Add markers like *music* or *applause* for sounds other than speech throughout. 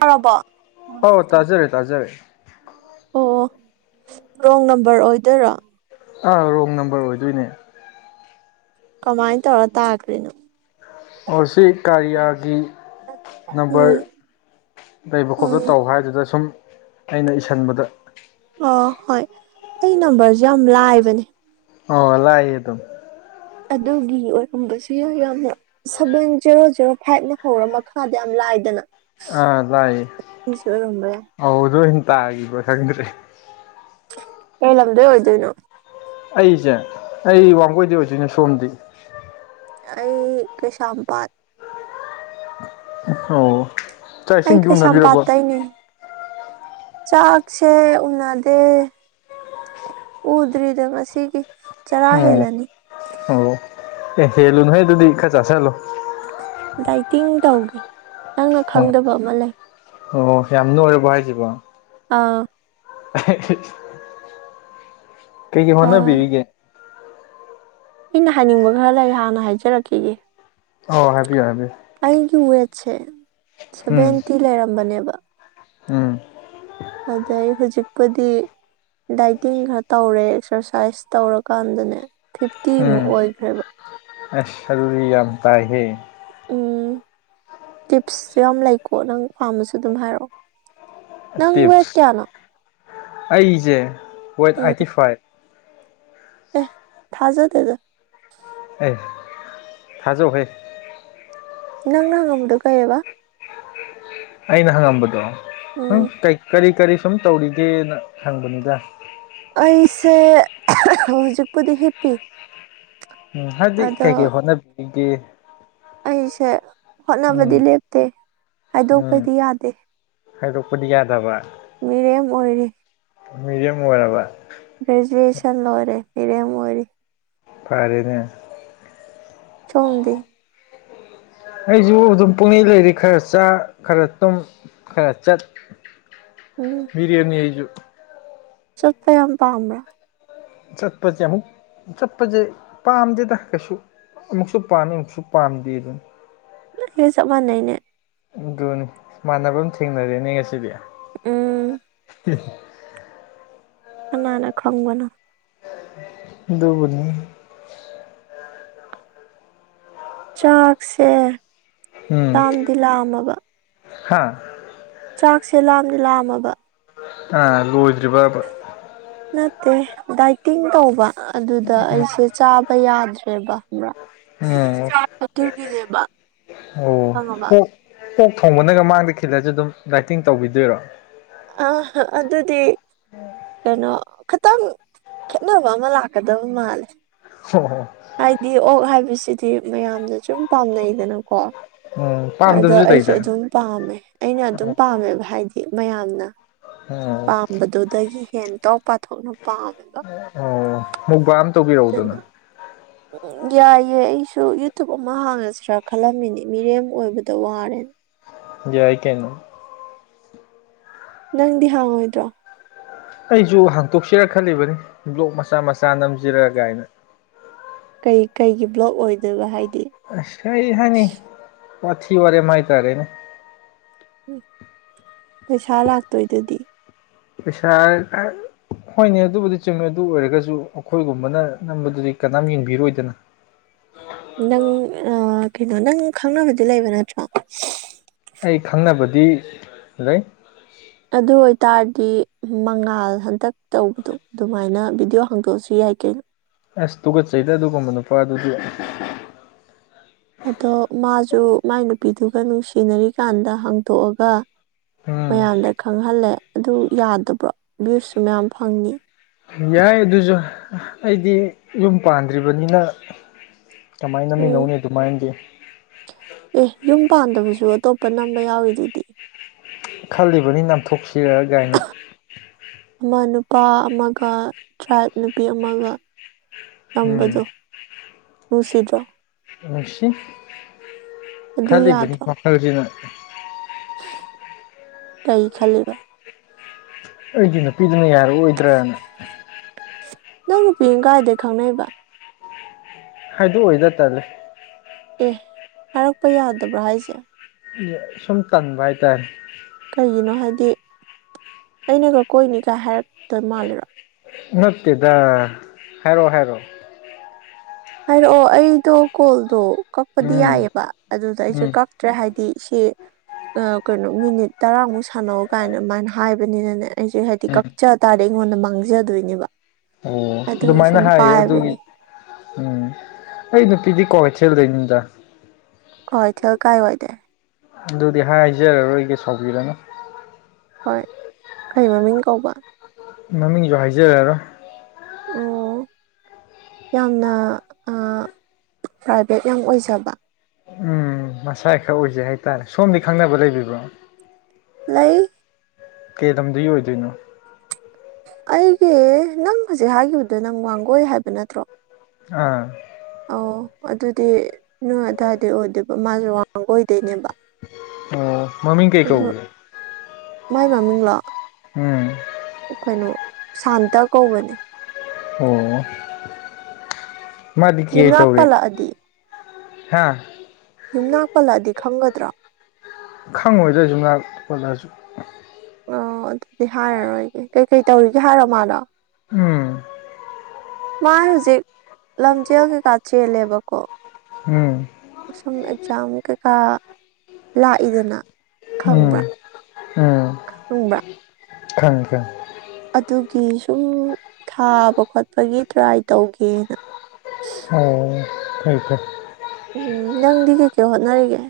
ꯇꯥꯔꯕꯣ ꯍ ꯇꯥꯖꯔꯦ ꯇꯥꯖꯔꯦ ꯑꯣ ꯔꯣꯡ ꯅꯝꯕꯔ ꯑꯣꯏꯗꯣꯏꯔꯥ ꯑꯥ ꯔꯣꯡ ꯅꯝꯕꯔ ꯑꯣꯏꯗꯣꯏꯅꯦ ꯀꯃꯥꯏꯅ ꯇꯧꯔ ꯇꯥꯈ꯭ꯔꯔꯤꯅ ꯑꯣ ꯁꯤ ꯀꯥꯔꯤꯌꯥꯒꯤ ꯅꯝꯕꯔ ꯎꯝ ꯂꯩꯕ ꯈꯣꯠꯄ ꯎꯝ ꯇꯧ ꯍꯥꯏꯗꯨꯗ ꯁꯨꯝ ꯑꯩꯅ ꯏꯁꯁꯤꯟꯕꯗ ꯑꯣ ꯍꯣꯏ ꯑꯩ ꯅꯝꯕꯔꯁꯨ ꯌꯥꯝ ꯂꯥꯏꯕꯅꯦ ꯑꯣꯂꯑꯌꯦ ꯑꯗꯨꯝ ꯑꯗꯨꯒꯤ ꯑꯣꯏꯔꯝꯕꯁꯨ ꯌꯥ ꯌꯥꯝꯅ ꯁꯚꯦꯟ ꯖꯦꯔꯣ ꯖꯦꯔꯣ ꯐꯥꯏꯚꯅ ꯍꯧꯔ ꯃꯈꯥꯗ ꯌꯥꯝ ꯥꯏꯗꯅ ꯑ ꯂꯑ ꯌꯥꯏ ꯍꯗ ꯏ ꯇꯒꯤꯕ ꯈꯗ꯭ꯔꯔꯤ ꯀ ꯅꯂꯝꯗꯦ ꯑꯣꯏꯣꯏꯗꯣꯏꯅ ꯑꯩꯁꯦ ꯑꯩ ꯋꯥꯡꯒꯣꯏꯗꯤ ꯑꯣꯏꯁꯤꯣꯏꯅꯦ ꯁꯣꯝꯗꯤ ꯑꯩ ꯀꯩꯁꯝꯄꯥꯠ ꯑꯣ ꯆꯥꯛ ꯑꯩ ꯏꯁꯤꯡꯗꯤ ꯎꯅꯕꯤꯔꯕ ꯀꯩꯁꯥꯝꯄꯥꯠꯇꯩꯅꯦ ꯆꯥꯛꯁꯦ ꯎꯗ ꯎ ꯗꯔꯤꯗ ꯉꯁꯤꯒꯤ ꯆꯔꯥ ꯑꯣ ꯍꯦꯂꯅꯤ ꯑꯣ ꯑꯦ ꯍꯦꯜꯂꯨ ꯅꯍꯣꯏ ꯑꯗꯨꯗꯤ ꯏ ꯈ ꯆꯁꯂꯣ ꯗꯥꯏꯇꯤꯡ ꯇꯧꯒꯦ ꯅꯪꯅ ꯎꯝ ꯈꯪꯗꯕ ꯑꯃ ꯂꯩ ꯑꯣ ꯌꯥꯝꯅ ꯑꯣꯏꯔꯕ ꯍꯥꯏꯁꯤꯕꯣ ꯑꯥ *unintelligible* ꯀꯩꯒꯤ ꯑꯥ ꯍꯣꯅꯕꯤꯒ ꯑꯩꯅ ꯍꯥꯏꯅꯤꯡꯕ ꯈꯔ ꯂꯩ ꯍꯥꯟꯅ ꯍꯥꯏꯖꯔꯛꯈꯤꯒꯦ ꯑꯣ ꯍꯥꯏꯕꯤꯌꯨ ꯍꯥꯏꯕꯤꯌꯨ ꯁꯦ ꯁꯦꯚꯦꯟꯇꯤ ꯂꯩꯔꯝꯕꯅꯦꯕ ꯍꯥꯝ ꯑꯗꯩ ꯍꯧꯖꯤꯛꯄꯨꯗꯤ ꯗꯥꯏꯇꯤꯡ ꯈꯔ ꯇꯧꯔꯦ ꯑꯦꯛꯁꯔꯁꯥꯏꯁ ꯇꯧꯔꯀꯥꯟꯗꯅꯦ ꯐꯤꯐꯇꯤꯃꯨꯛ ꯑꯣꯏꯈ꯭ꯔꯦꯕ ꯑ ꯁꯔꯔꯤ ꯌꯥꯝꯇꯥꯍ ꯎꯝ ꯇꯤꯞꯁꯁꯨ ꯌꯥꯝ ꯂꯩꯀꯣ ꯅꯪ ꯄꯥꯝꯝꯕꯁꯨ ꯑꯗꯨꯝ ꯍꯥꯏꯔꯛꯑꯣ ꯅꯪꯋꯦꯗ ꯇꯤꯞꯁ ꯀꯌꯥꯅ ꯑꯩꯁꯦ ꯦꯠ ꯑꯥꯏꯠꯇꯤ ꯐꯥꯏꯚ ꯑꯦ ꯊꯥꯖ ꯇꯖ ꯑꯦ ꯊꯥꯖꯣꯛꯍꯦ ꯅꯪꯅꯪꯉꯕꯨꯗꯨ ꯀꯌꯦꯕ ꯑꯩꯅ ꯍꯪꯉꯝꯕꯗꯣ ꯎꯝ ꯀꯔꯤ ꯀꯔꯤ ꯁꯨꯝ ꯇꯧꯔꯤꯒꯦꯅ ꯍꯪꯕꯅꯤꯗ ꯑꯩꯁꯦ ꯍꯧꯖꯤꯛꯄꯨꯗꯤ ꯍꯤꯞꯄꯤ ꯎꯝ ꯍꯥꯏꯗꯤ ꯑꯗꯣ ꯊ ꯍꯣꯅꯕꯤꯦ ꯑꯩꯁꯦ ꯍꯣꯠꯅꯕꯗꯤ ꯂꯦꯞꯇꯦ ꯍꯥꯏꯗꯣꯛꯄꯗꯤ ꯌꯥꯗꯦ ꯍꯗꯣꯛ ꯀꯗꯤ ꯌꯥꯌꯥꯗꯕ ꯃꯤꯔꯦꯝ ꯑꯣꯏꯔꯦ ꯃꯤꯔꯦ ꯃ ꯑꯣꯏꯔꯔꯕ ꯒ꯭ꯔꯥꯖꯨꯋꯦꯁꯟ ꯂ ꯑꯣꯏꯔꯦ ꯏꯔꯦ ꯃꯔꯤ ꯐꯔꯦꯅꯦ ꯆꯗꯤ ꯑꯩꯁꯨ ꯑꯗꯨꯝ ꯄꯨꯛꯅꯤꯡꯩ ꯂꯩꯔꯤ ꯈꯔ ꯆꯥ ꯈꯔ ꯇꯨꯝ ꯈꯔ ꯆꯠ ꯕꯤꯔꯌꯥꯅꯤ ꯍꯥꯏꯁꯨ ꯆꯠꯇ ꯌꯥꯝꯝ ꯄ ꯑꯃꯔ ꯆꯠꯄꯁꯦ ꯑꯃꯨꯛ ꯆꯠꯄꯁꯦ ꯄꯥꯝꯗꯦꯗ ꯀꯩꯁꯨ ꯑꯃꯨꯛꯁꯨ ꯄꯥꯝꯃꯤ ꯑꯃꯨꯛꯁꯨ ꯄꯥꯝꯗꯦ ꯑꯗꯨꯅ ꯍꯦ ꯆ ꯅꯅꯦ ꯑꯗꯨꯅꯤ ꯃꯥꯟꯅꯕ ꯑꯃ ꯊꯦꯡꯅꯔꯦꯅꯦ ꯉꯁꯤꯗꯤ ꯎꯝ ꯍꯜ ꯀꯅꯅꯥ ꯈꯪꯕꯅꯣ ꯑꯗꯨꯕꯨꯗꯤ ꯆꯥꯛꯁꯦ ꯂꯥꯝꯗꯤ ꯂꯥꯝꯃꯕ ꯍꯥꯥ ꯆꯥꯛꯁꯦ ꯂꯥꯝꯗꯤ ꯂꯥꯝꯃꯕ ꯑ ꯂꯣꯏꯗ꯭ꯔꯤꯕꯕ ꯅꯠꯇꯦ ꯗꯥꯏꯇꯤꯡ ꯇꯧꯕ ꯑꯗꯨꯗ ꯑꯩꯁꯦ ꯆꯥꯕ ꯌꯥꯗ꯭ꯔꯦꯕ ꯎꯝ *unintelligible* *unintelligible* ꯑꯗꯨꯒꯤꯅꯦꯕ ꯑꯣ ꯈꯪꯉꯕ ꯄꯣꯛ ꯄꯣꯛ ꯊꯣꯡꯕꯅꯒ ꯃꯥꯡꯗ ꯈꯤꯜꯂꯁꯨ ꯑꯗꯨꯝ ꯗꯥꯏꯇꯤꯡ ꯇꯧꯕꯤꯗꯣꯏꯔꯣ ꯑ ꯑꯗꯨꯗꯤ ꯀꯩꯅꯣ ꯈꯤꯇꯪ ꯈꯦꯠꯅꯕ ꯑꯃ ꯂꯥꯛꯀꯗꯕ ꯃꯥꯜꯂꯦ ꯍꯣꯍꯣ ꯍꯥꯏꯗꯤ ꯑꯣꯛ ꯍꯥꯏꯕꯁꯤꯗꯤ ꯃꯌꯥꯝꯅ ꯁꯨꯝ ꯄꯥꯝꯅꯩꯗꯅꯀꯣ ꯎꯝ ꯑꯗꯣ ꯄꯥꯝꯗꯕꯁꯨ ꯑꯩꯁꯨ ꯂꯩꯗꯅ ꯑꯗꯨꯝ ꯄꯥꯝꯃꯦ ꯑꯩꯅ ꯑꯗꯨꯝ ꯄꯥꯝꯃꯦꯕ ꯍꯥꯏꯗꯤ ꯃꯌꯥꯝꯅ ꯑꯣ ꯄꯥꯝꯕꯗꯨꯗꯒꯤ ꯍꯦꯟꯇꯣꯛ ꯄꯥꯊꯣꯛꯅ ꯄꯥꯝꯕ ꯑꯣ ꯃꯨꯛꯕꯥ ꯑꯃ ꯇꯧꯕꯤꯔꯛꯎꯗꯅ ꯌꯥꯏꯑꯦ ꯑꯩꯁꯨ ꯌꯨꯇꯨꯞ ꯑꯃ ꯍꯥꯡꯉꯁꯤꯔꯥ ꯈꯜꯂꯝꯃꯤꯅꯦ ꯃꯤꯔꯦꯝ ꯑꯣꯏꯕꯗ ꯋꯥꯔꯦꯅꯦ ꯌꯥꯏ ꯀꯩꯅꯣ ꯅꯪꯗꯤ ꯍꯥꯡꯉꯣꯏꯗ꯭ꯔꯣ ꯑꯩꯁꯨ ꯍꯥꯡꯇꯣꯛꯁꯤꯔ ꯈꯜꯂꯤꯕꯅꯤ ꯕ꯭ꯂꯣꯛ ꯃꯆꯥ ꯃꯆꯥ ꯅꯝꯁꯤꯔꯥ ꯀꯥꯏꯅ ꯀꯩ ꯀꯩꯒꯤ ꯕ꯭ꯂꯣꯛ ꯑꯣꯏꯗꯣꯏꯕ ꯍꯥꯏ ꯑꯁ ꯀꯩꯍꯥꯏꯅꯤ ꯋꯥꯊꯤ ꯋꯥꯔꯦ ꯃꯥꯥꯏ ꯇꯔꯦꯅꯦ ꯄꯩꯁꯥ ꯂꯥꯛꯇꯣꯏꯗꯨꯗꯤ ꯄꯩꯁꯥ ꯑ *unintelligible* ꯍꯣꯏꯅꯦ ꯑꯗꯨꯕꯨꯗꯤ ꯆꯨꯝꯃꯦ ꯑꯗꯨ ꯑꯣꯏꯔꯒꯁꯨ ꯑꯩꯈꯣꯏꯒꯨꯝꯕꯅ ꯅꯝꯕꯗꯨꯗꯤ ꯀꯅꯥꯝ ꯌꯦꯡꯕꯤꯔꯣꯏꯗꯅ ꯎ *unintelligible* ꯅꯪ ꯑ ꯀꯩꯅꯣ ꯅꯪ ꯈꯪꯅꯕꯗꯤ ꯂꯩꯕ ꯅꯠꯇ꯭ꯔꯣ ꯑꯩ ꯈꯪꯅꯕꯗꯤ ꯂꯩ ꯑꯗꯨ ꯑꯣꯏꯇꯥꯔꯗꯤ ꯃꯉꯥꯜ ꯍꯟꯇꯛ ꯇꯧꯕꯗꯣ ꯑꯗꯨꯃꯥꯏꯅ ꯚꯤꯗꯤꯑꯣ ꯍꯥꯡꯗꯣꯛꯑꯁꯨ ꯌꯥꯏ ꯍꯥꯏꯀ *unintelligible* ꯑꯁ ꯇꯨꯀꯠꯆꯩꯗ ꯑꯗꯨꯒꯨꯝꯕ ꯅꯨꯄꯥ ꯑꯗꯨꯗꯤ ꯑꯗꯣ ꯃꯥꯁꯨ ꯃꯥꯏ ꯅꯨꯄꯤꯗꯨꯒ ꯅꯨꯡꯁꯤꯅꯔꯤꯀꯥꯟꯗ ꯍꯥꯡꯇꯣꯛꯑꯒ ꯎꯝ ꯃꯌꯥꯝꯗ ꯈꯪꯍꯜꯂꯦ ꯑꯗꯨ ꯌꯥꯗꯕ꯭ꯔꯣ ꯚ꯭ꯌꯨꯁꯨ ꯃꯌꯥꯝ ꯐꯪꯅꯤ ꯌꯥꯏ ꯑꯗꯨꯁꯨ ꯑꯩꯗꯤ ꯌꯨꯝ ꯄꯥꯟꯗ꯭ꯔꯤꯕꯅꯤꯅ ꯀꯃꯥꯏ ꯎꯝ ꯅꯝꯃꯤꯟꯅꯧꯅꯤ ꯑꯗꯨꯃꯥꯏꯅꯗꯤ ꯑꯦ ꯌꯨꯝ ꯄꯥꯟꯗꯕꯁꯨ ꯑꯇꯣꯞꯄ ꯅꯝꯕ ꯌꯥꯎꯋꯤ ꯖꯤꯗꯤ ꯈꯜꯂꯤꯕꯅꯤ ꯅꯝꯊꯣꯛꯁꯤꯔ ꯒꯥꯏꯅ ꯑꯃ ꯅꯨꯄꯥ ꯑꯃꯒ ꯇ꯭ꯔꯥꯏꯕ ꯅꯨꯄꯤ ꯑꯃꯒ ꯎꯝ *unintelligible* ꯅꯨꯡꯁꯤꯗꯔꯣ ꯅꯨꯡꯁꯤ ꯑꯗꯨ ꯈꯜꯂꯤꯕꯅꯤ ꯌꯥꯗ꯭ꯔꯣ ꯋꯥꯈꯜꯖꯤꯅ ꯀꯩ ꯈꯜꯂꯤꯕ ꯑꯩꯒꯤ ꯅꯨꯄꯤꯗꯨꯅ ꯌꯥꯔꯛꯑꯣꯏꯗ꯭ꯔꯅ ꯅꯪ ꯅꯨꯄꯤꯅ ꯀꯥꯏꯗꯩ ꯈꯪꯅꯩꯕ ꯍꯥꯏꯗꯣꯛ ꯑꯣꯏꯗ ꯇꯜꯂꯦ ꯍꯥꯏꯔꯛꯄ ꯌꯥꯗꯕ꯭ꯔꯥ ꯍꯥꯏꯁꯦ ꯁꯨꯝ ꯇꯟꯕ ꯍꯥꯏꯇꯥꯔꯦ ꯀꯩꯒꯤꯅꯣ ꯍꯥꯏꯗꯤ ꯑꯩꯅꯒ ꯀꯣꯏꯅꯤꯒ ꯍꯥꯏꯔꯛꯇꯣꯏ ꯃꯥꯂꯤꯔꯣ ꯅꯠꯇꯦꯗ ꯍꯥꯏꯔꯣꯑꯣ ꯍꯥꯏꯔꯣꯑꯣ ꯍꯥꯏꯔꯛꯑꯣ ꯑꯩꯗꯣ ꯀꯣꯜꯗꯣ ꯀꯛꯄꯗꯤ ꯎꯝ ꯌꯥꯏꯑꯕ ꯑꯗꯨꯗ ꯑꯩꯁꯨꯦ ꯎꯝ ꯀꯛꯇ꯭ꯔꯦ ꯍꯥꯏ ꯇ ꯁꯤꯦ ꯀꯩꯅꯣ ꯃꯤꯅꯤꯠ ꯇꯔꯥꯃꯨꯛ ꯁꯥꯟꯅꯧ ꯀꯥꯏꯅ ꯑꯗꯨꯃꯥꯏꯅ ꯍꯥꯏꯕꯅꯤꯅꯅꯦ ꯑꯩꯁꯦ ꯍꯥꯏꯗꯤ ꯎꯝ ꯀꯛꯆ ꯇꯥꯔꯦ ꯑꯩꯉꯣꯟꯗ ꯃꯥꯡꯖꯗꯣꯏꯅꯦꯕ ꯑꯣ ꯑꯗꯨꯒꯤ ꯑꯗꯨꯃꯥꯏꯅ ꯁꯨꯝ ꯍꯥꯏꯌꯦ ꯑꯗꯨꯒꯤ ꯄꯥꯏꯕꯅꯦ ꯎꯝ ꯑꯩ ꯅꯨꯄꯤꯗꯤ ꯀꯣꯀꯦ ꯊꯦꯜꯗꯣꯏꯅꯤꯗ ꯍꯣꯏ ꯏ ꯊꯦꯜꯦꯜ ꯀꯥꯏ ꯑꯣꯏꯗꯦ ꯑꯗꯨꯗꯤ ꯍꯥꯏꯖꯔꯔꯣꯏꯒꯦ ꯁꯥꯎꯕꯤꯔꯅꯨ ꯈꯔꯤ ꯃꯃꯤꯡ ꯀꯧꯕ ꯃꯃꯤꯡꯁꯨ ꯍꯥꯏꯖꯔꯦꯔꯣ ꯑꯣ ꯌꯥꯝꯅ ꯄ꯭ꯔꯥꯏꯚꯦꯠ ꯌꯥꯝ ꯑꯣꯏꯖꯕ ꯎꯝ ꯃꯁꯥ ꯈꯔ ꯑꯣꯏꯖꯩ ꯍꯥꯏꯇꯥꯔꯦ ꯁꯣꯝꯗꯤ ꯈꯪꯅꯕ ꯂꯩꯕꯤꯕ꯭ꯔꯣ ꯂꯩ ꯀꯩꯗꯝꯗꯤ ꯑꯣꯏꯗꯣꯏꯅꯣ ꯑꯩꯒꯤ ꯅꯪ ꯍꯧꯖꯤꯛ ꯍꯥꯏꯈꯤꯕꯗꯣ ꯅꯪ ꯋꯥꯡꯒꯣꯏ ꯍꯥꯏꯕ ꯅꯠꯇ꯭ꯔꯣ ꯑꯥ ꯑ ꯑꯗꯨꯗꯤ ꯅꯣꯏ ꯑꯗꯨꯋꯥꯏꯗꯤ ꯑꯣꯏꯗꯣꯏꯕ ꯃꯥꯁꯨ ꯋꯥꯡꯒ ꯑꯣꯏꯗꯣꯏꯅꯦꯕ ꯑ ꯃꯃꯤ ꯀꯩ ꯀꯧꯦ ꯃꯥꯏ ꯃꯃꯤꯣ ꯎꯝ ꯀꯩꯅꯣ ꯁꯥꯟꯇ ꯀꯧꯕꯅꯦ ꯑꯣ ꯃꯥꯗꯤ ꯀ ꯌꯨꯝꯅꯥꯛ ꯇꯧꯔꯦ ꯄꯜꯂꯛꯑꯗꯤ ꯍꯥꯥ ꯌꯨꯝꯅꯥꯛ ꯄꯜꯂꯛꯑꯗꯤ ꯈꯪꯒꯗ꯭ꯔꯣ ꯈꯪꯉꯣꯏꯗ꯭ꯔ ꯁꯨꯝ ꯉ ꯈꯣꯠꯂꯛꯁꯨ ꯑꯣ ꯑꯗꯨꯗꯤ ꯍꯥꯏꯔꯔꯣꯏꯒꯦ ꯀꯩꯀꯩ ꯇꯧꯔꯤꯒꯦ ꯍꯥꯏꯔꯣ ꯃꯥꯜꯅꯣ ꯎꯝ ꯃꯥꯥꯏ ꯍꯧꯖꯤꯛ ꯂꯝꯖꯦꯜꯒꯤꯩ ꯀꯥ ꯆꯦꯜꯂꯦꯕꯀꯣ ꯎꯝ ꯁꯨꯝ ꯑꯦꯛꯖꯥꯝ ꯀꯩꯀꯥ ꯂꯥꯛꯏꯗꯅ ꯎꯝ ꯈꯪꯕ꯭ꯔꯥ ꯎꯝ ꯈꯪꯕ꯭ꯔꯥ ꯊꯪ ꯊꯝ ꯑꯗꯨꯒꯤ ꯁꯨꯝ ꯊꯥꯕ ꯈꯣꯠꯄꯒꯤ ꯇ꯭ꯔꯥꯏ ꯇꯧꯒꯦꯅ ꯑꯣ ꯐꯦꯡꯦ ꯎꯝ ꯅꯪꯗꯤ ꯀꯩꯀꯩ ꯍꯣꯠꯅꯔꯤꯒꯦ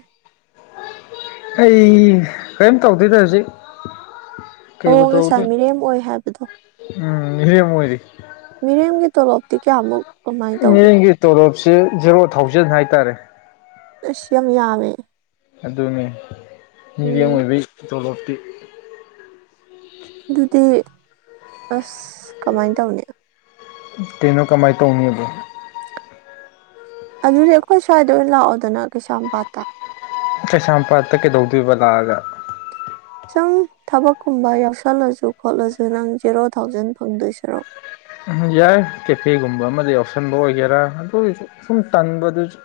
ꯑꯩ ꯀꯔꯤꯝ ꯇꯧꯗꯣꯏꯗ ꯍꯧꯖꯤꯛ ꯑꯣ ꯀꯩꯕꯨ ꯉꯁꯥꯏ ꯇꯧꯗꯣꯏꯅꯣ ꯃꯤꯔꯦꯝ ꯑꯣꯏ ꯍꯥꯏꯕꯗꯣ ꯎꯝ ꯍ ꯃꯣꯏꯗꯤ ꯃꯤꯔꯝꯒꯤ ꯇꯔꯞꯗꯤ ꯑꯃꯨꯛ ꯃꯤꯒꯤ ꯇꯣꯂꯣꯞꯁꯤ ꯖꯦꯔꯣ ꯊꯥꯎꯖꯟ ꯍꯥꯏꯇꯥꯔꯦ ꯁꯝ ꯌꯥꯃꯦ ꯑꯗꯨꯅꯤ ꯃꯤꯗꯤꯝ ꯑꯣꯏꯕꯩ ꯇꯣꯂꯣꯞꯇꯤ ꯑꯗꯨꯗꯤ ꯑꯁ ꯀꯃꯥꯏꯅ ꯇꯧꯅꯤ ꯇꯩꯅꯣ ꯀꯃꯥꯏꯇꯣ ꯎꯗ ꯑꯗꯨꯗꯤ ꯑꯩꯈꯣꯏ ꯁ꯭ꯋꯥꯏꯗ ꯑꯣꯏꯅ ꯂꯥꯛꯑꯣꯗꯅ ꯀꯩꯁꯥꯝꯄꯥꯠꯇ ꯀꯩꯁꯥꯝꯄꯥꯠꯇ ꯀꯩꯗꯧꯗꯣꯏꯕ ꯂꯥꯛꯑꯒ ꯈꯤ ꯁꯪ ꯊꯕꯛꯀꯨꯝꯕ ꯌꯥꯎꯁꯜꯂꯁꯨ ꯈꯣꯠꯂꯁꯨ ꯅꯪ ꯖꯦꯔꯣ ꯊꯥꯎꯖꯟ ꯐꯪꯗꯣꯏ ꯁꯔꯣ ꯎꯝ ꯌꯥꯏ ꯀꯦꯐꯦꯒꯨꯝꯕ ꯑꯃꯗ ꯌꯥꯎꯁꯟꯕ ꯑꯣꯏꯒꯦꯔꯥ ꯑꯗꯨꯒꯤꯁꯨ ꯁꯨꯝ ꯇꯟꯕꯗꯨꯁꯨ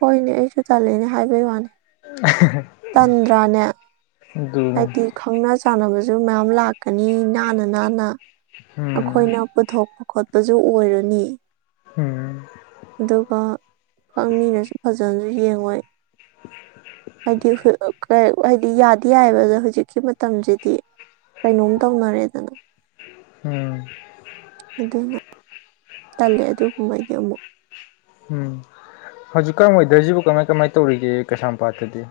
ꯍꯣꯏꯅꯦ ꯑꯩꯁꯨ ꯇꯂꯦꯅꯦ ꯍꯥꯏꯕꯩ ꯋꯥꯅꯤ *unintelligible* ꯭ꯔꯥꯅꯦ ꯑꯗꯨꯅꯤ ꯍꯥꯏꯗꯤ ꯈꯪꯅ ꯆꯥꯟꯅꯕꯁꯨ ꯃꯌꯥꯝ ꯂꯥꯛꯀꯅꯤ ꯅꯥꯟꯅ ꯅꯥꯟꯅ ꯎꯝ ꯑꯩꯈꯣꯏꯅ ꯄꯨꯊꯣꯛꯄ ꯈꯣꯠꯄꯁꯨ ꯑꯣꯏꯔꯅꯤ ꯎꯝ ꯈꯪꯃꯤꯔꯁꯨ ꯐꯖꯅꯁꯨ ꯌꯦꯡꯉꯣꯏ *unintelligible* ꯍꯥꯏꯗꯤ ꯍꯥꯏꯗꯤ ꯌꯥꯗꯤ ꯌꯥꯏꯑꯕ ꯑꯗ ꯍꯧꯖꯤꯛꯀꯤ ꯃꯇꯝꯁꯤꯗꯤ ꯀꯩꯅꯣꯝ ꯇꯧꯅꯔꯦꯗꯅ ꯎꯝ ꯑꯗꯨꯅ ꯇꯜꯂꯦ ꯑꯗꯨꯒꯨꯝꯕꯩꯗꯤ ꯑꯃꯨꯛ ꯎꯝ ꯍꯧꯖꯤꯛꯀꯥꯟ ꯋꯦꯗꯔꯁꯤꯕꯨ ꯀꯃꯥꯏ ꯀꯃꯥꯏ ꯇꯧꯔꯤꯒꯦ ꯀꯩꯁꯥꯝꯄꯥꯠꯇꯗꯤ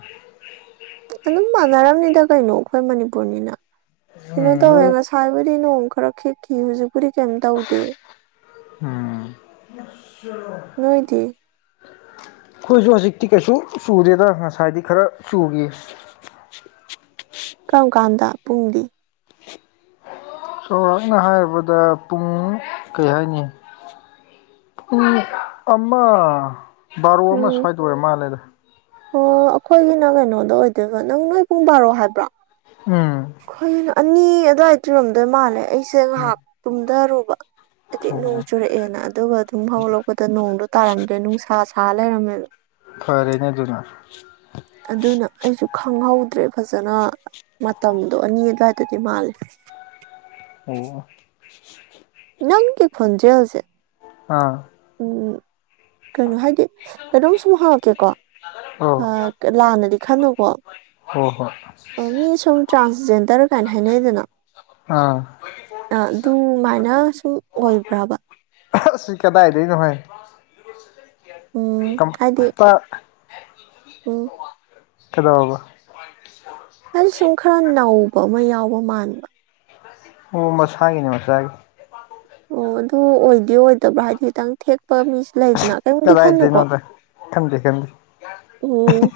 ꯑꯗꯨꯝ ꯃꯥꯟꯅꯔꯝꯅꯤꯗ ꯀꯩꯅꯣ ꯑꯩꯈꯣꯏ ꯃꯅꯤꯄꯨꯔꯅꯤꯅ ꯀꯩꯅꯣ ꯇꯧꯋꯦ ꯎꯝ ꯉꯁꯥꯏꯕꯨ ꯗꯤ ꯅꯣꯡ ꯈꯔ ꯍꯈꯤꯦꯛꯈꯤ ꯍꯧꯖꯤꯛꯄꯨꯗꯤ ꯀꯩꯝ ꯇꯧꯗꯦ ꯃꯆꯣ ꯅꯣꯏꯗꯤ ꯑꯩꯈꯣꯏꯁꯨ ꯍꯧꯖꯤꯛꯇꯤ ꯀꯩꯁꯨ ꯆꯨꯗꯦꯗ ꯉꯁꯥꯏꯗꯤ ꯈꯔ ꯆꯨꯈꯤ ꯀꯧꯀꯥꯟꯗ ꯄꯨꯡꯗꯤ ꯆꯥꯎꯔꯥꯛꯅ ꯍꯥꯏꯔꯕꯗ ꯄꯨꯡ ꯀꯩ ꯍꯥꯏꯅꯤ ꯄꯨꯡ ꯑꯃ ꯕꯥꯔꯣ ꯑꯃ ꯎꯝ ꯁ꯭ꯋꯥꯏꯗ ꯑꯣꯏꯔꯦ ꯃꯥꯜꯂꯦꯗ ꯑꯣ ꯑꯩꯈꯣꯏꯒꯤꯅ ꯀꯩꯅꯣꯗ ꯑꯣꯏꯗꯣꯏꯕ ꯅꯪ ꯅꯣꯏ ꯄꯨꯡ ꯕꯥꯔꯣ ꯍꯥꯏꯕ꯭ꯔꯣ ꯎꯝ ꯑꯩꯈꯣꯏꯒꯤꯅ ꯑꯅꯤ ꯑꯗꯨꯋꯥꯏ ꯇꯨꯔꯝꯗꯣꯏ ꯃꯥꯜꯂꯦ ꯑꯩꯁꯦ ꯉꯥꯏꯍꯥꯛ ꯇꯨꯝꯊꯔꯨꯕ ꯍꯥꯏꯗꯤ ꯅꯣꯡ ꯑꯣ ꯆꯨꯔꯛꯑꯦꯅ ꯑꯗꯨꯒ ꯑꯗꯨꯝ ꯍꯧꯥꯎꯂꯛꯄꯗ ꯅꯣꯡꯗꯣ ꯇꯥꯔꯝꯗ꯭ꯔꯦ ꯅꯨꯡꯁꯥ ꯁꯥ ꯔꯝꯃꯦ ꯐꯔꯦꯅꯦ ꯑꯗꯨꯅ ꯑꯗꯨꯅ ꯑꯩꯁꯨ ꯈꯪꯍꯧꯗ꯭ꯔꯦ ꯐꯖꯅ ꯃꯇꯝꯗꯣ ꯑꯅꯤ ꯑꯗꯨꯋꯥꯏꯗꯗꯤ ꯃꯥꯂꯦ ꯑꯣ ꯅꯪ ꯀꯦ ꯈꯣꯟꯟꯖꯦ ꯍꯧꯁꯦ ꯑꯥ ꯎꯝ ꯀꯩꯅꯣ ꯍꯥꯏꯗꯤ ꯀꯩꯅꯣꯝ ꯁꯨꯝ ꯍꯥꯡꯉꯛꯀꯦꯀꯣ ꯑꯣ ꯂꯥꯟꯅꯗꯤ ꯈꯟꯅꯨꯀꯣ ꯍꯣꯏ ꯍꯣꯏ ꯃꯤ ꯁꯨꯝ ꯇ꯭ꯔꯥꯟꯖꯦꯟꯗꯔ ꯀꯃꯥꯏꯅ ꯍꯥꯏꯅꯩꯗꯅ ꯑꯥ ꯑ ꯑꯗꯨꯃꯥꯏꯅ ꯑꯗꯨ ꯑꯣꯏꯕ꯭ꯔꯕ ꯁꯤ ꯀꯗꯥꯏꯗꯒꯤꯅꯣ ꯍꯥꯏꯥꯏ ꯎꯝ ꯑꯣ ꯊꯦꯗꯥꯕꯕꯥ ꯍꯥꯏ ꯁꯨꯝ ꯈꯔ ꯅꯧꯕ ꯑꯃ ꯌꯥꯎꯕ ꯃꯥꯜꯂꯦ ꯑꯣ ꯃꯁꯥꯒꯤꯅꯦ ꯃꯁꯥꯒꯤ ꯑꯣ ꯑꯗꯨ ꯑꯣꯏꯗꯤ ꯑꯣꯏꯗꯕ꯭ꯔꯥ ꯍꯥꯏꯗꯤ ꯈꯤꯇꯪ ꯊꯦꯛꯄ ꯃꯤꯁꯦ ꯂꯩꯗꯅ ꯀꯩꯝꯨꯗꯤ ꯈꯟꯅꯨꯀꯣ ꯀ ꯎꯝ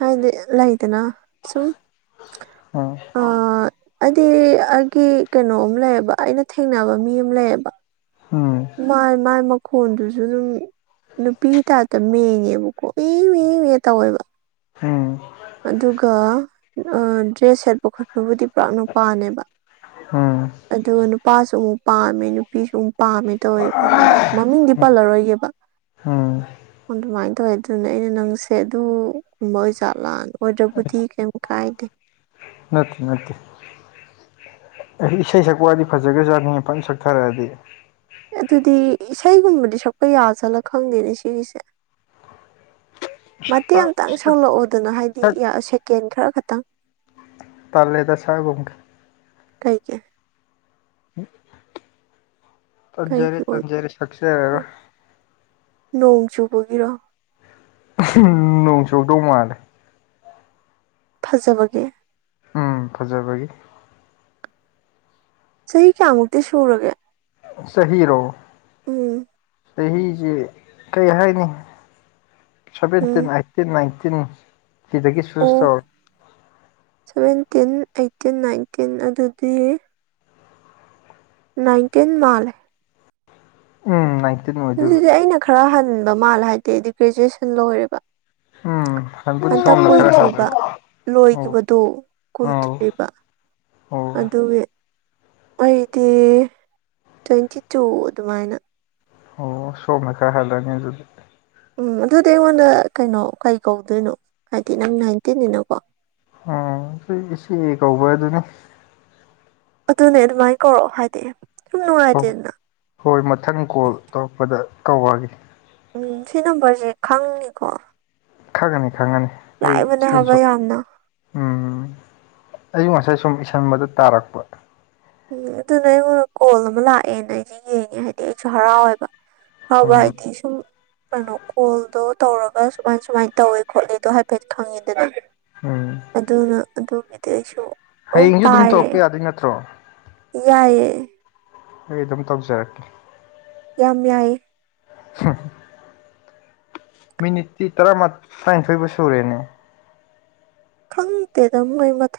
ꯍꯥꯏꯗꯤ ꯂꯩ ꯂꯩꯗꯅ ꯁꯨꯝ ꯑꯝ ꯑꯗꯨꯗꯤ ꯑꯩꯒꯤ ꯀꯩꯅꯣꯝ ꯂꯩꯌꯦꯕ ꯑꯩꯅ ꯊꯦꯡꯅꯕ ꯃꯤ ꯑꯃ ꯂꯩꯌꯦꯕ ꯎꯝ ꯃꯥꯏ ꯃꯥꯏ ꯃꯈꯣꯟꯗꯨꯁꯨ ꯑꯗꯨꯝ ꯅꯨꯄꯤ ꯇꯥꯇ ꯃꯡꯉꯦꯕꯀꯣ ꯏꯅꯦ ꯇꯧꯋꯦꯕ ꯎꯝ ꯑꯗꯨꯒ ꯗ꯭ꯔꯦꯁ ꯁꯦꯠꯄ ꯈꯣꯠꯄꯕꯨꯗꯤ ꯄꯨꯔꯥꯛꯅꯄꯥꯥꯅꯦꯕ ꯎꯝ ꯑꯗ ꯅꯨꯄꯥꯁꯨ ꯑꯃꯨꯛ ꯄꯥꯝꯃꯦ ꯅꯨꯄꯤꯁꯨ ꯑꯃꯨꯛ ꯄꯥꯝꯃꯦ ꯇꯧꯋꯦꯕ ꯈꯪꯕ꯭ꯔꯥ ꯃꯃꯤꯡꯗꯤ ꯄꯜꯂꯔꯣꯏꯒꯦꯕ ꯍ ꯑꯗꯨꯃꯥꯏꯅ ꯇꯧꯋꯦ ꯑꯗꯨꯅꯦ ꯑꯩꯅ ꯅꯪꯁꯦ ꯑꯗꯨ ꯀꯨꯝꯕ ꯑꯣꯏ ꯆꯥꯠꯂꯛꯅꯤ ꯑꯣ ꯕꯨ ꯊꯀꯦ ꯈꯥꯏꯗꯦ ꯅꯠꯇ ꯅꯠꯇꯦ ꯑꯦ ꯏꯁꯩ ꯁꯛꯄꯩ ꯋꯥꯗꯤ ꯐꯖꯒ꯭ꯔꯖꯥꯠꯅꯤꯍꯦ ꯐꯅ ꯁꯛꯊꯔꯛꯑꯗꯤ ꯑꯗꯨꯗꯤ ꯏꯁꯩꯒꯨꯝꯕꯗꯤ ꯁꯛꯄ ꯌꯥꯖꯠꯂ ꯈꯪꯗꯦꯅꯦ ꯁꯤꯒꯤꯁꯦ ꯃꯇꯦꯛ ꯑꯃꯇꯪ ꯁꯛ ꯁꯛꯂꯛꯑꯣꯗꯅ ꯍꯥꯏꯗꯤ ꯁꯛ ꯌꯥ ꯁꯦꯀꯦꯟ ꯈꯔ ꯈꯛꯇꯪ ꯇꯜꯂꯦꯗ ꯁꯛꯑꯥꯒꯨꯝꯒꯦ ꯀꯩꯒꯤ ꯀꯩꯒꯤ ꯇꯟꯖꯔꯦ ꯑꯣꯏ ꯇꯟꯖꯔꯦ ꯑꯦ ꯁꯛꯆꯔꯔꯣꯏ ꯅꯣꯡ ꯆꯨꯕꯒꯤꯔꯣ ꯎꯝꯍꯝ ꯅꯣꯡ ꯆꯨꯔꯛꯇꯧ ꯃꯜꯂꯦ ꯐꯖꯕꯒꯦ ꯎꯝ ꯐꯖꯔꯕꯒꯤ ꯆꯍꯤ ꯀꯌꯥꯃꯨꯛꯇꯤ ꯁꯨꯔꯒꯦ ꯆꯍꯤ ꯔꯣ ꯎꯝ ꯆꯍꯤꯁꯦ ꯀꯩ ꯍꯥꯏꯅꯤ ꯁꯥꯚꯦꯟꯇꯤꯟ ꯎꯝ ꯑꯩꯏꯠꯇꯤꯟ ꯅꯥꯏꯟ ꯇꯤꯟ ꯁꯤꯗꯒꯤ ꯆꯨꯁ ꯇꯧꯔꯣ ꯇꯤꯟ ꯑꯩꯏꯠꯇꯤꯟ ꯅꯥꯏꯟꯇꯤꯟ ꯑꯗꯨꯗꯤ ꯅꯥꯏꯟꯇꯤꯟ ꯃꯥꯜꯂꯦ ꯎꯝ ꯅꯥꯏꯟ ꯑꯗꯨꯗꯤ ꯑꯩꯅ ꯈꯔ ꯍꯟꯕ ꯃꯥꯜꯂꯦ ꯍꯥꯏꯗꯤ ꯑꯩꯗꯤ ꯒ꯭ꯔꯦꯖꯨꯋꯦꯁꯟ ꯂꯣꯏꯔꯦꯕ ꯎꯝ ꯍꯟꯕꯨꯗꯤ ꯍꯟꯇꯛ ꯁꯣꯝꯅ ꯈꯔ ꯀꯨꯏꯗ꯭ꯔꯤꯕ ꯍꯜꯂꯅꯤ ꯑꯣ ꯂꯣꯏꯈꯤꯕꯗꯣ ꯑꯧ ꯀꯨꯏꯗ꯭ꯔꯤꯌꯦꯕ ꯑꯣ ꯑꯗꯨꯒꯤ ꯑꯩꯗꯤ ꯇ꯭ꯋꯦꯟꯇꯤ ꯇꯨ ꯑꯗꯨꯃꯥꯏꯅ ꯑꯣꯋꯣ ꯁꯣꯝꯅ ꯈꯔ ꯍꯜꯂꯅꯤ ꯑꯗꯨꯗꯤ ꯎꯝ ꯑꯗꯨꯗꯤ ꯑꯩꯉꯣꯟꯗ ꯀꯩꯅꯣ ꯀꯩ ꯀꯧꯗꯣꯏꯅꯣ ꯍꯥꯏꯗꯤ ꯅꯪ ꯅꯥꯏꯟꯇꯤꯟꯅꯤꯅꯀꯣ ꯎꯝ ꯍꯣꯏ ꯏꯆꯦ ꯀꯧꯕ ꯍꯥꯏꯗꯨꯅꯤ ꯑꯗꯨꯅꯦ ꯑꯗꯨꯃꯥꯏꯅ ꯀꯧꯔꯛꯑꯣ ꯍꯥꯏꯗꯤ ꯁꯨꯝ ꯍꯣ ꯅꯨꯡꯉꯥꯏꯇꯦꯗꯅ ꯍꯣꯏ ꯃꯊꯪ ꯀꯣꯜ ꯇꯧꯔꯛꯄꯗ ꯀꯧꯔꯛꯑꯒꯦ ꯎꯝ ꯁꯤ ꯅꯝꯕꯔꯖꯦ ꯈꯪꯅꯤꯀꯣ ꯈꯪꯉꯅꯤ ꯈꯪꯉꯅꯤ ꯑꯩ ꯂꯥꯛꯏꯕꯅꯦ ꯁꯀ꯭ꯔꯤꯟ ꯍꯥꯏꯕ ꯁꯣꯠ ꯌꯥꯝꯅ ꯎꯝ ꯑꯌꯨꯛ ꯉꯁꯥꯏ ꯁꯨꯝ ꯏꯁꯟꯕꯗ ꯇꯥꯔꯛꯄ ꯎꯝ ꯑꯗꯨꯅ ꯅꯦ ꯑꯩꯉꯣꯟꯗ ꯀꯣꯜ ꯑꯃ ꯂꯥꯛꯑꯦꯅ ꯑꯩꯗꯤ ꯌꯦꯡꯉꯦ ꯍꯥꯏꯗꯤ ꯑꯩꯁꯨ ꯍꯔꯥꯎꯋꯦꯕ ꯍꯥꯎꯕ ꯎꯝ ꯍꯥꯏꯗꯤ ꯁꯨꯝ ꯀꯩꯅꯣ ꯀꯣꯜꯗꯣ ꯇꯧꯔꯒ ꯁꯨꯃꯥꯏ ꯁꯨꯃꯥꯏꯅ ꯇꯧꯋꯦ ꯈꯣꯠꯂꯦꯗꯣ ꯍꯥꯏꯐꯦꯠ ꯈꯪꯉꯦꯗꯅ ꯎꯝ ꯑꯗꯨꯅ ꯑꯗꯨꯝꯒꯤꯗꯤ ꯑꯩꯁꯨ ꯍꯌꯦꯡꯖꯨ ꯑꯗꯨꯝ ꯇꯧꯔꯛꯄ ꯌꯥꯗꯣꯏ ꯅꯠꯇ꯭ꯔꯣ ꯌꯥꯏꯌꯦ ꯑꯩ ꯑꯗꯨꯝ ꯇꯧꯖꯔꯛꯀꯦ ꯌꯥꯝ ꯌꯥꯏꯌꯦ ꯍꯨꯝ ꯃꯤꯅꯤꯠꯇꯤ ꯇꯔꯥꯃ ꯇꯔꯥꯅꯤꯊꯣꯏꯕꯨ ꯁꯨꯔꯦꯅꯦ ꯈꯪꯇꯦꯗ ꯃꯣꯏ ꯃꯊꯛ